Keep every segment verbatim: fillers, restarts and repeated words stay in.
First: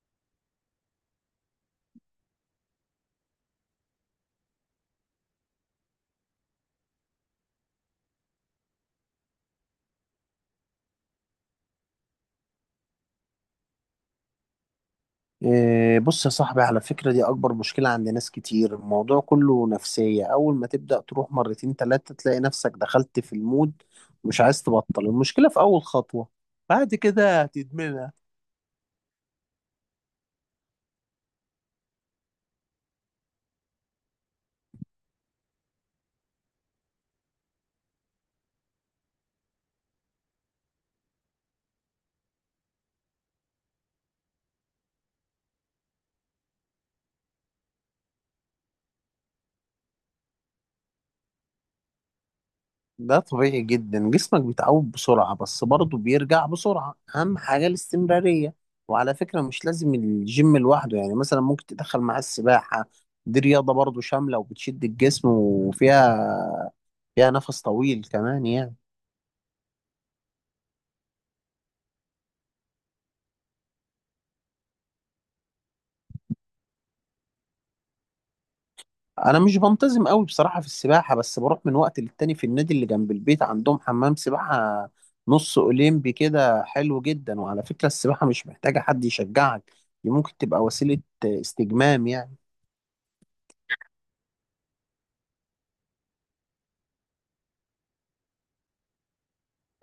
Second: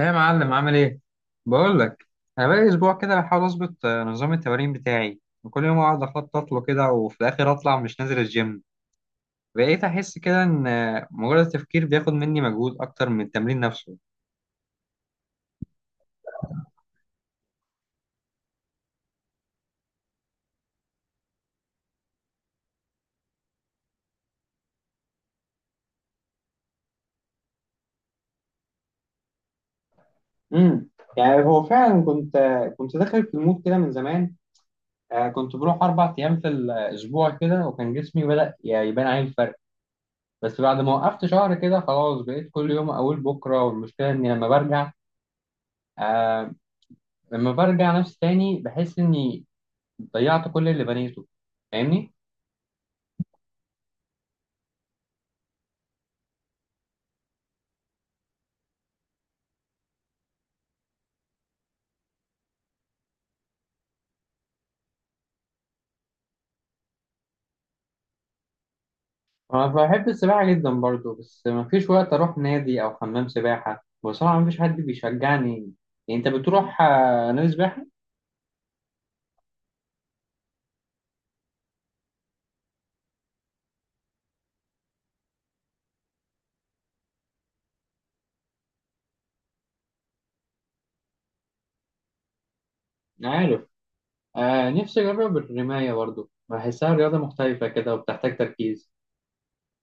ايه يا معلم؟ عامل ايه؟ بقول لك. انا بقالي اسبوع كده بحاول اظبط آه، نظام التمارين بتاعي، وكل يوم اقعد اخطط له كده وفي الاخر اطلع مش نازل الجيم. بقيت احس كده ان آه، مجرد التفكير بياخد مني مجهود اكتر من التمرين نفسه. إيه، بص يا صاحبي، على فكرة دي أكبر مشكلة عند ناس كتير. الموضوع كله نفسية. أول ما تبدأ تروح مرتين تلاتة تلاقي نفسك دخلت في المود، مش عايز تبطل. المشكلة في أول خطوة، بعد كده هتدمنها. امم يعني هو فعلا كنت كنت داخل في المود كده من زمان. آه، كنت بروح اربع ايام في الاسبوع كده، وكان جسمي بدأ يعني يبان عليه الفرق. بس بعد ما وقفت شهر كده خلاص بقيت كل يوم اقول بكره، والمشكله اني لما برجع، آه لما برجع نفسي تاني بحس اني ضيعت كل اللي بنيته. فاهمني؟ ده طبيعي جدا، جسمك بيتعود بسرعة، بس برضه بيرجع بسرعة. أهم حاجة الاستمرارية. وعلى فكرة مش لازم الجيم لوحده، يعني مثلا ممكن تدخل معاه السباحة. دي رياضة برضه شاملة وبتشد الجسم، وفيها فيها نفس طويل كمان يعني. انا بحب السباحه جدا برضو، بس مفيش وقت اروح نادي او حمام سباحه بصراحه، مفيش حد بيشجعني. يعني انت بتروح آه، نادي سباحه؟ انا مش بنتظم قوي بصراحه في السباحه، بس بروح من وقت للتاني في النادي اللي جنب البيت، عندهم حمام سباحه نص اولمبي كده، حلو جدا. وعلى فكره السباحه مش محتاجه حد يشجعك، دي ممكن تبقى وسيله استجمام يعني. عارف. آه نفسي اجرب الرمايه برضو، بحسها رياضه مختلفه كده وبتحتاج تركيز.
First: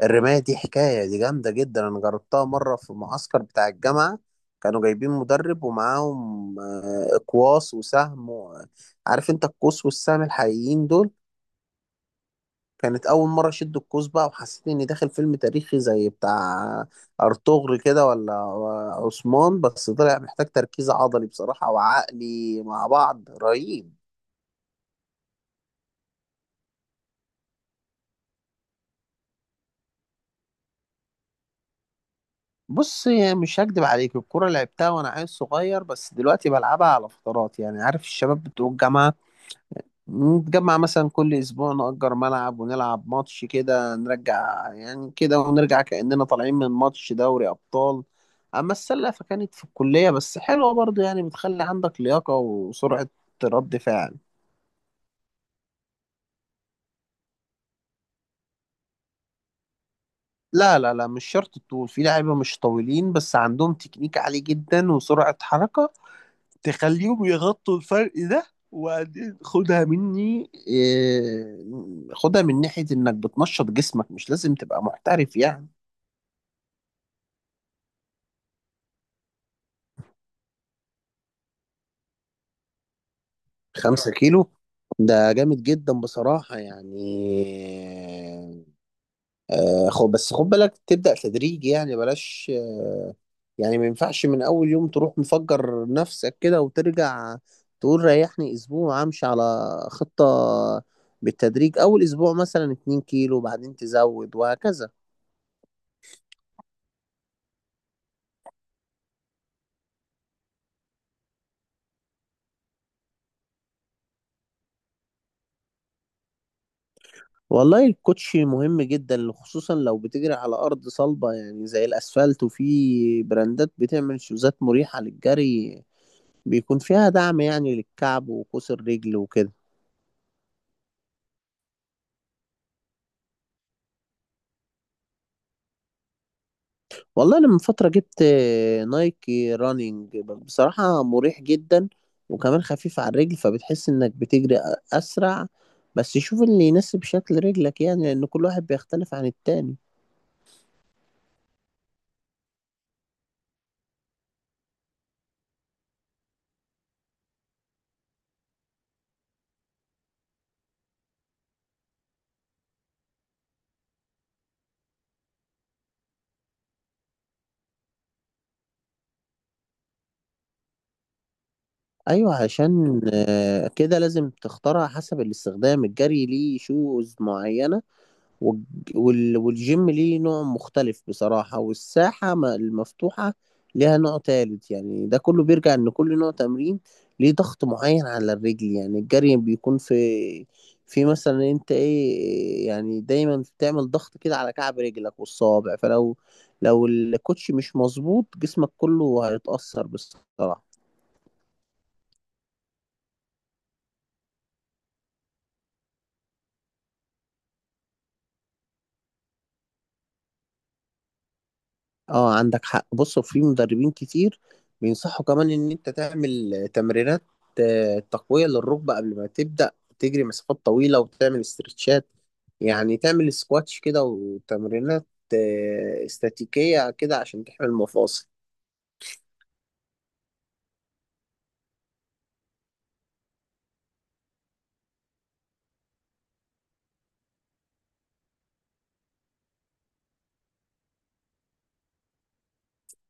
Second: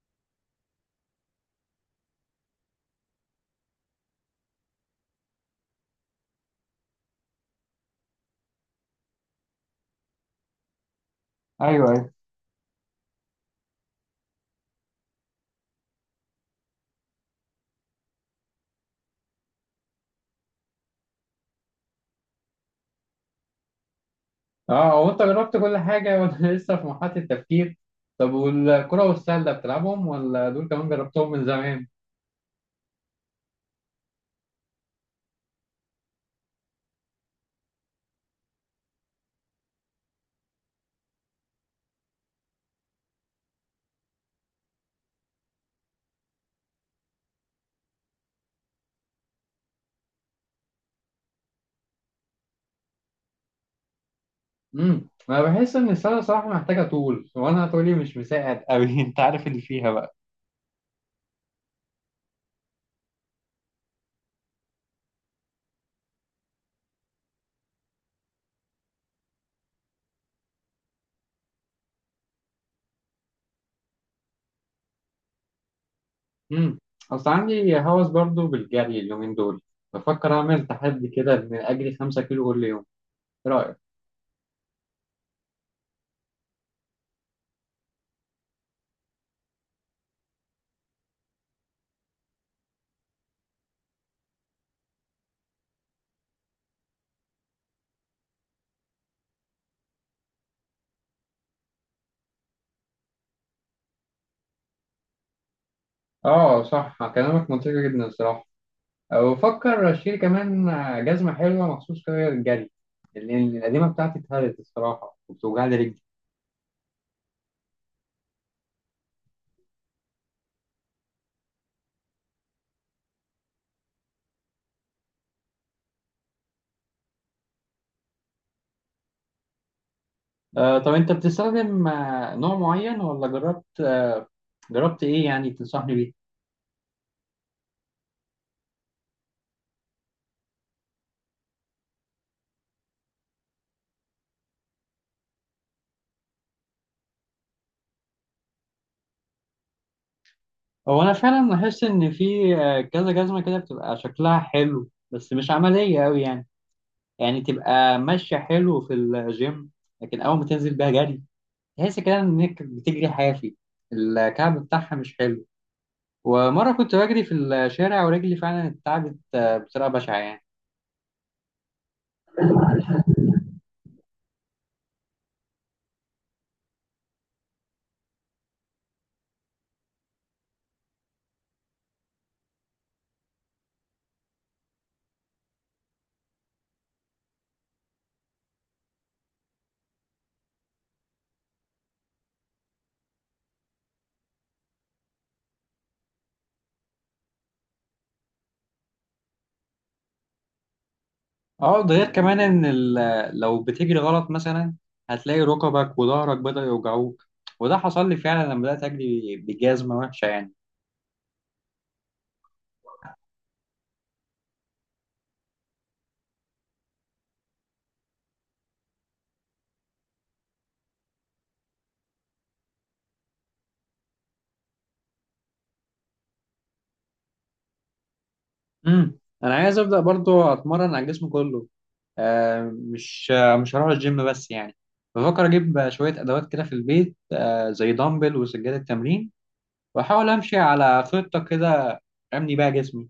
الرمايه دي حكايه، دي جامده جدا. انا جربتها مره في المعسكر بتاع الجامعه، كانوا جايبين مدرب، ومعاهم آه، اقواس وسهم و- عارف انت القوس والسهم الحقيقيين دول. ايوه، ايوه. كانت أول مرة أشد القوس بقى، وحسيت إني داخل فيلم تاريخي زي بتاع أرطغرل كده ولا عثمان. بس طلع محتاج تركيز عضلي بصراحة وعقلي مع بعض رهيب. اه، هو انت جربت كل حاجه وانا لسه في مرحله التفكير. طب والكره والسله بتلعبهم، ولا دول كمان جربتهم من زمان؟ بص، مش هكدب عليك، الكورة لعبتها وأنا عيل صغير، بس دلوقتي بلعبها على فترات. يعني عارف الشباب بتوع الجامعة، نتجمع مثلا كل اسبوع، نأجر ملعب ونلعب ماتش كده، نرجع يعني كده ونرجع كأننا طالعين من ماتش دوري ابطال. اما السلة فكانت في الكلية، بس حلوة برضه يعني، بتخلي عندك لياقة وسرعة رد فعل. امم انا بحس ان السله صراحه محتاجه طول، وانا طولي مش مساعد قوي انت عارف اللي فيها بقى. لا لا لا، مش شرط الطول، في لعيبة مش طويلين بس عندهم تكنيك عالي جدا وسرعة حركة تخليهم يغطوا الفرق ده. وبعدين خدها مني إيه، خدها من ناحية انك بتنشط جسمك، مش لازم تبقى محترف يعني. امم اصل عندي هوس برضو بالجري اليومين دول. بفكر اعمل تحدي كده ان اجري خمسة كيلو كل يوم. ايه رايك؟ خمسة كيلو؟ ده جامد جدا بصراحة يعني. آه، خد، بس خد بالك تبدأ تدريجي يعني، بلاش آه، يعني ما ينفعش من أول يوم تروح مفجر نفسك كده وترجع تقول ريحني أسبوع. أمشي على خطة بالتدريج، أول أسبوع مثلا 2 كيلو، بعدين تزود وهكذا. اه، صح كلامك منطقي جدا الصراحه. وبفكر اشتري كمان آه، جزمه حلوه مخصوص كده للجري. لان القديمه بتاعتي اتهرت الصراحه وبتوجع لي رجلي. والله الكوتش مهم جدا، خصوصا لو بتجري على أرض صلبة يعني زي الأسفلت. وفي براندات بتعمل شوزات مريحة للجري، بيكون فيها دعم يعني للكعب وقوس الرجل وكده. آه طب انت بتستخدم آه، نوع معين ولا جربت آه جربت ايه يعني تنصحني بيه؟ والله انا من فترة جبت آه، نايكي رانينج، بصراحة مريح جدا، وكمان خفيف على الرجل، فبتحس انك بتجري أ- اسرع. بس شوف اللي يناسب شكل رجلك يعني، لان كل واحد بيختلف عن التاني. هو انا فعلا لاحظت ان في آه، كذا جزمه كده بتبقى شكلها حلو، بس مش عمليه قوي يعني. يعني تبقى ماشية حلو في الجيم، لكن أول ما تنزل بيها جري تحس كده إنك بتجري حافي. الكعب بتاعها مش حلو. ومرة كنت بجري في الشارع ورجلي فعلا اتعبت آه، بطريقة بشعة يعني. ايوه، عشان آه، كده لازم تختارها حسب الاستخدام. الجري ليه شوز معينة، والج- وال- والجيم ليه نوع مختلف بصراحة، والساحة م- المفتوحة ليها نوع تالت يعني. ده كله بيرجع إن كل نوع تمرين ليه ضغط معين على الرجل. يعني الجري بيكون في في مثلا انت ايه يعني، دايما بتعمل ضغط كده على كعب رجلك والصوابع. فلو لو الكوتش مش مظبوط، جسمك كله هيتأثر بصراحة. اه، ده غير كمان إن ال- لو بتجري غلط مثلا هتلاقي ركبك وظهرك بدأ يوجعوك. وده حصل لي فعلا لما بدأت أجري بجزمة وحشة يعني. اه، عندك حق. بص، في مدربين كتير بينصحوا كمان ان انت تعمل تمرينات آه، تقوية للركبة قبل ما تبدأ تجري مسافات طويلة، وتعمل استرتشات يعني، تعمل سكواتش كده وتمرينات آه، استاتيكية كده عشان تحمي المفاصل. امم أنا عايز أبدأ برضو أتمرن على الجسم كله. آه، مش آه، مش هروح الجيم بس يعني. بفكر اجيب آه، شويه ادوات كده في البيت، آه، زي دمبل وسجاده تمرين. واحاول امشي على خطه كده ابني بيها جسمي.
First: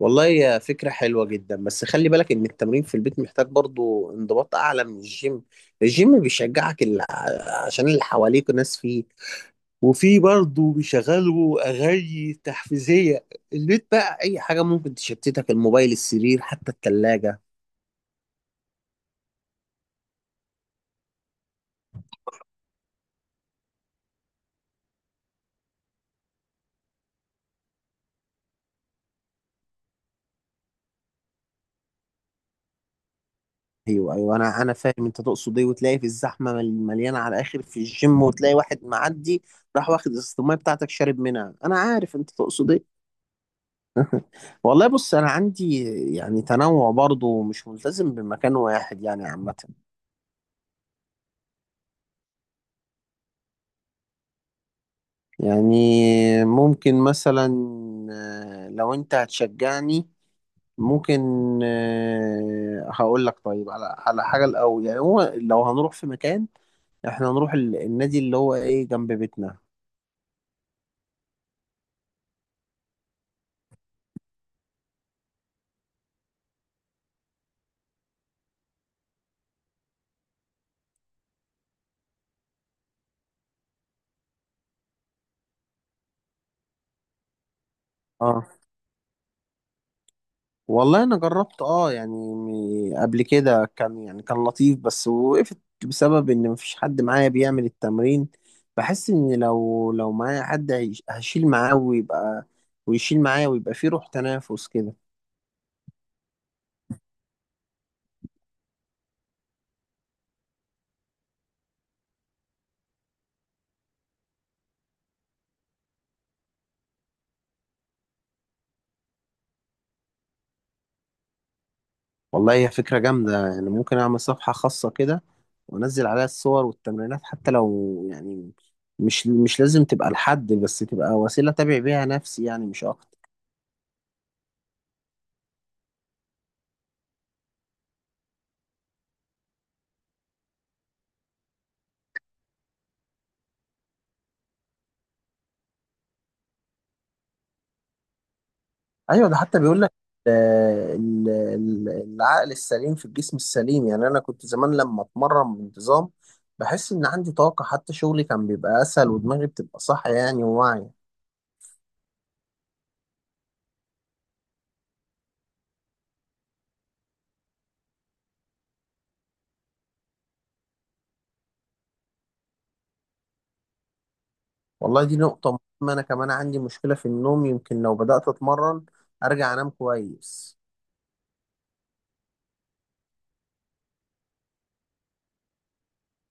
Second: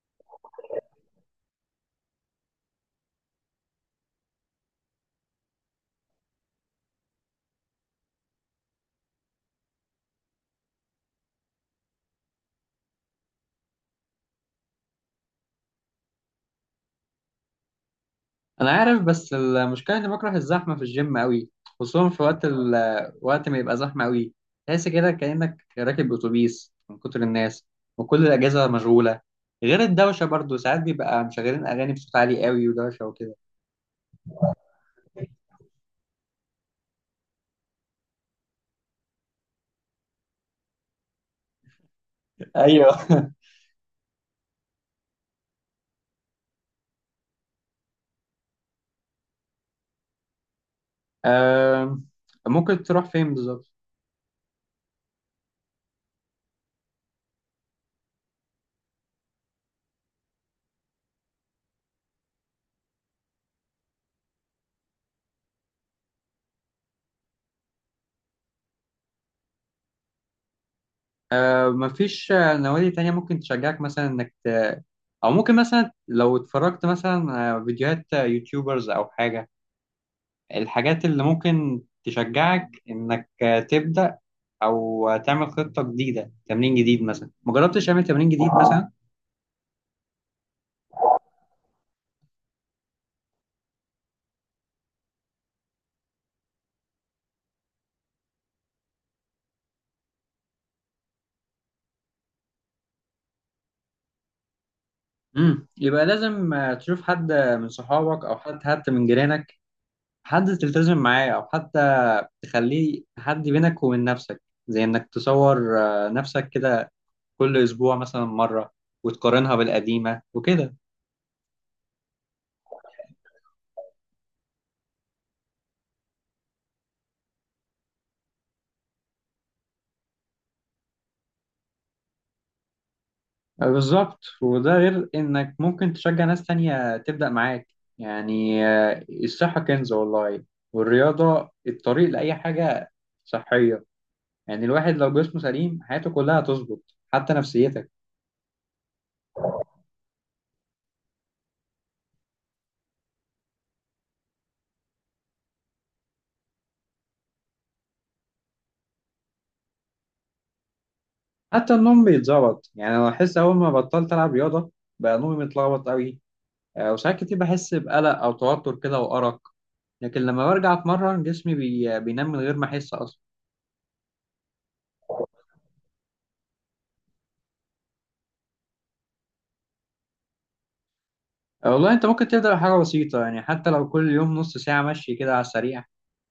والله يا فكرة حلوة جدا، بس خلي بالك ان التمرين في البيت محتاج برضو انضباط اعلى من الجيم. الجيم بيشجعك ال- عشان اللي حواليك ناس، فيه، وفي برضه بيشغلوا اغاني تحفيزيه. البيت بقى اي حاجه ممكن تشتتك، الموبايل، السرير، حتى الثلاجه. انا عارف، بس المشكله اني بكره الزحمه في الجيم قوي. خصوصا في وقت ال... آه، وقت ما يبقى زحمه قوي. تحس كده كانك راكب اتوبيس من كتر الناس. وكل الاجهزه مشغوله. غير الدوشه برضو ساعات بيبقى مشغلين اغاني بصوت عالي قوي ودوشه وكده. ايوه ايوه، انا انا فاهم انت تقصد ايه. وتلاقي في الزحمه مل- مليانه على الاخر في الجيم، وتلاقي واحد معدي راح واخد ازازه الميه بتاعتك شارب منها. انا عارف انت تقصد ايه. ايوه. والله بص، انا عندي يعني تنوع برضه، مش ملتزم بمكان واحد يعني عامه. آم، ممكن تروح فين بالظبط؟ يعني ممكن مثلا، آه، لو انت هتشجعني ممكن، آه، هقول لك طيب، على على حاجة الأول يعني. هو لو هنروح في مكان، احنا هنروح ال- النادي اللي هو ايه جنب بيتنا. آه مفيش آه، نوادي تانية، ممكن تشجعك مثلا إنك ت... أو ممكن مثلا لو اتفرجت مثلا آه، فيديوهات، آه، يوتيوبرز أو حاجة. الحاجات اللي ممكن تشجعك إنك آه، تبدأ. أو آه، تعمل خطة جديدة، تمرين جديد مثلا، مجربتش تعمل تمرين جديد اه، مثلا؟ والله انا جربت اه يعني م- قبل كده، كان يعني كان لطيف، بس وقفت بسبب ان مفيش حد معايا بيعمل التمرين. بحس ان لو لو معايا حد هيش- هشيل معاه ويبقى، ويشيل معايا ويبقى فيه روح تنافس كده. مم. يبقى لازم آه، تشوف حد، آه، من صحابك أو حد حتى من جيرانك. حد تلتزم معاه، أو حتى تخليه حد بينك وبين نفسك. زي إنك تصور آه، نفسك كده كل اسبوع مثلا مره، وتقارنها بالقديمه وكده. والله هي فكرة جامدة يعني، ممكن أعمل صفحة خاصة كده وأنزل عليها الصور والتمرينات، حتى لو يعني مش مش لازم تبقى لحد، بس تبقى وسيلة أتابع بيها نفسي يعني مش أكتر. بالظبط، وده غير انك ممكن تشجع ناس تانية تبدأ معاك. يعني آه، الصحة كنز والله. والرياضة الطريق لأي حاجة صحية. يعني الواحد لو جسمه سليم حياته كلها هتظبط، حتى نفسيتك. أيوة، ده حتى بيقول لك آه، ال- ال- العقل السليم في الجسم السليم يعني. أنا كنت زمان لما أتمرن بانتظام بحس إن عندي طاقة، حتى شغلي كان بيبقى أسهل، ودماغي بتبقى صح يعني وواعية. حتى النوم بيتظبط يعني، انا بحس اول ما بطلت العب رياضة بقى نومي متلخبط قوي. آه، وساعات كتير بحس بقلق او توتر كده وارق. لكن لما برجع اتمرن جسمي بي... بينام من غير ما احس اصلا. والله دي نقطة مهمة، أنا كمان عندي مشكلة في النوم، يمكن لو بدأت أتمرن أرجع أنام كويس. آه، والله انت ممكن تبدأ بحاجة بسيطة يعني، حتى لو كل يوم نص ساعة مشي كده على السريع.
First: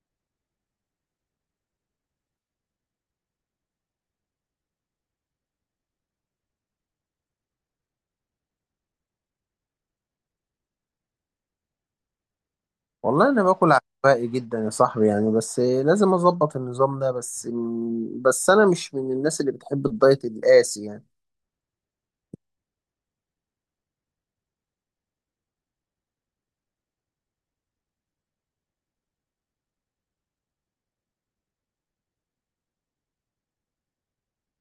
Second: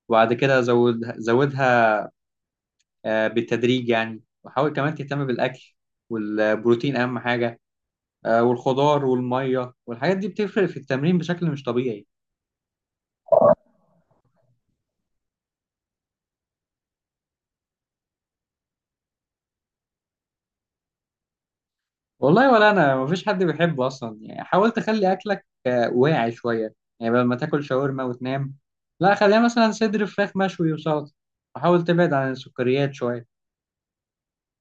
وبعد كده زودها زودها، آه، بالتدريج يعني. وحاول كمان تهتم بالأكل، والبروتين أهم حاجة. آه، والخضار والمية والحاجات دي بتفرق في التمرين بشكل مش طبيعي. والله انا باكل عشوائي جدا يا صاحبي يعني، بس لازم اظبط النظام ده. بس بس انا مش من الناس اللي بتحب الدايت القاسي يعني. والله، ولا أنا مفيش حد بيحبه أصلا يعني، حاول تخلي أكلك آه، واعي شوية يعني بدل ما تاكل شاورما وتنام. لا، خليها مثلا صدر فراخ مشوي وسلطة. وحاول تبعد عن السكريات شوية.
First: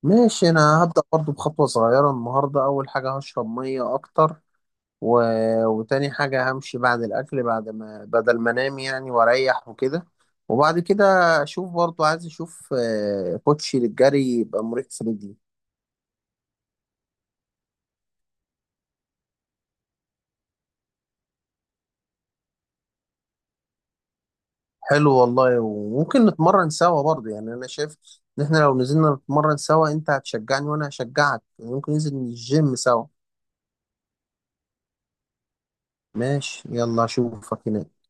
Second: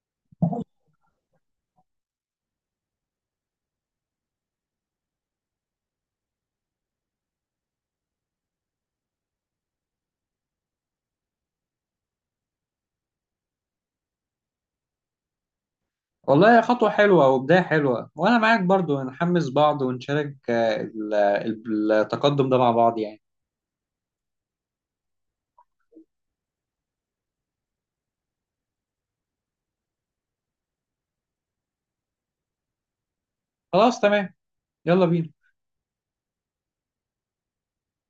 ماشي، انا هبدأ برضو بخطوة صغيرة النهاردة. اول حاجة، هشرب مية اكتر. و... وتاني حاجة، همشي بعد الاكل، بعد ما بدل ما انام يعني واريح وكده. وبعد كده اشوف برضو، عايز اشوف آه، كوتشي للجري يبقى مريح في رجلي. والله، خطوة حلوة وبداية حلوة، وأنا معاك برضو نحمس بعض ونشارك آه، ال- ال- التقدم ده مع بعض يعني. حلو والله، وممكن نتمرن سوا برضه يعني. انا شايف ان احنا لو نزلنا نتمرن سوا، انت هتشجعني وانا هشجعك، ممكن ننزل الجيم سوا. خلاص تمام. يلا بينا. ماشي يلا اشوفك هناك.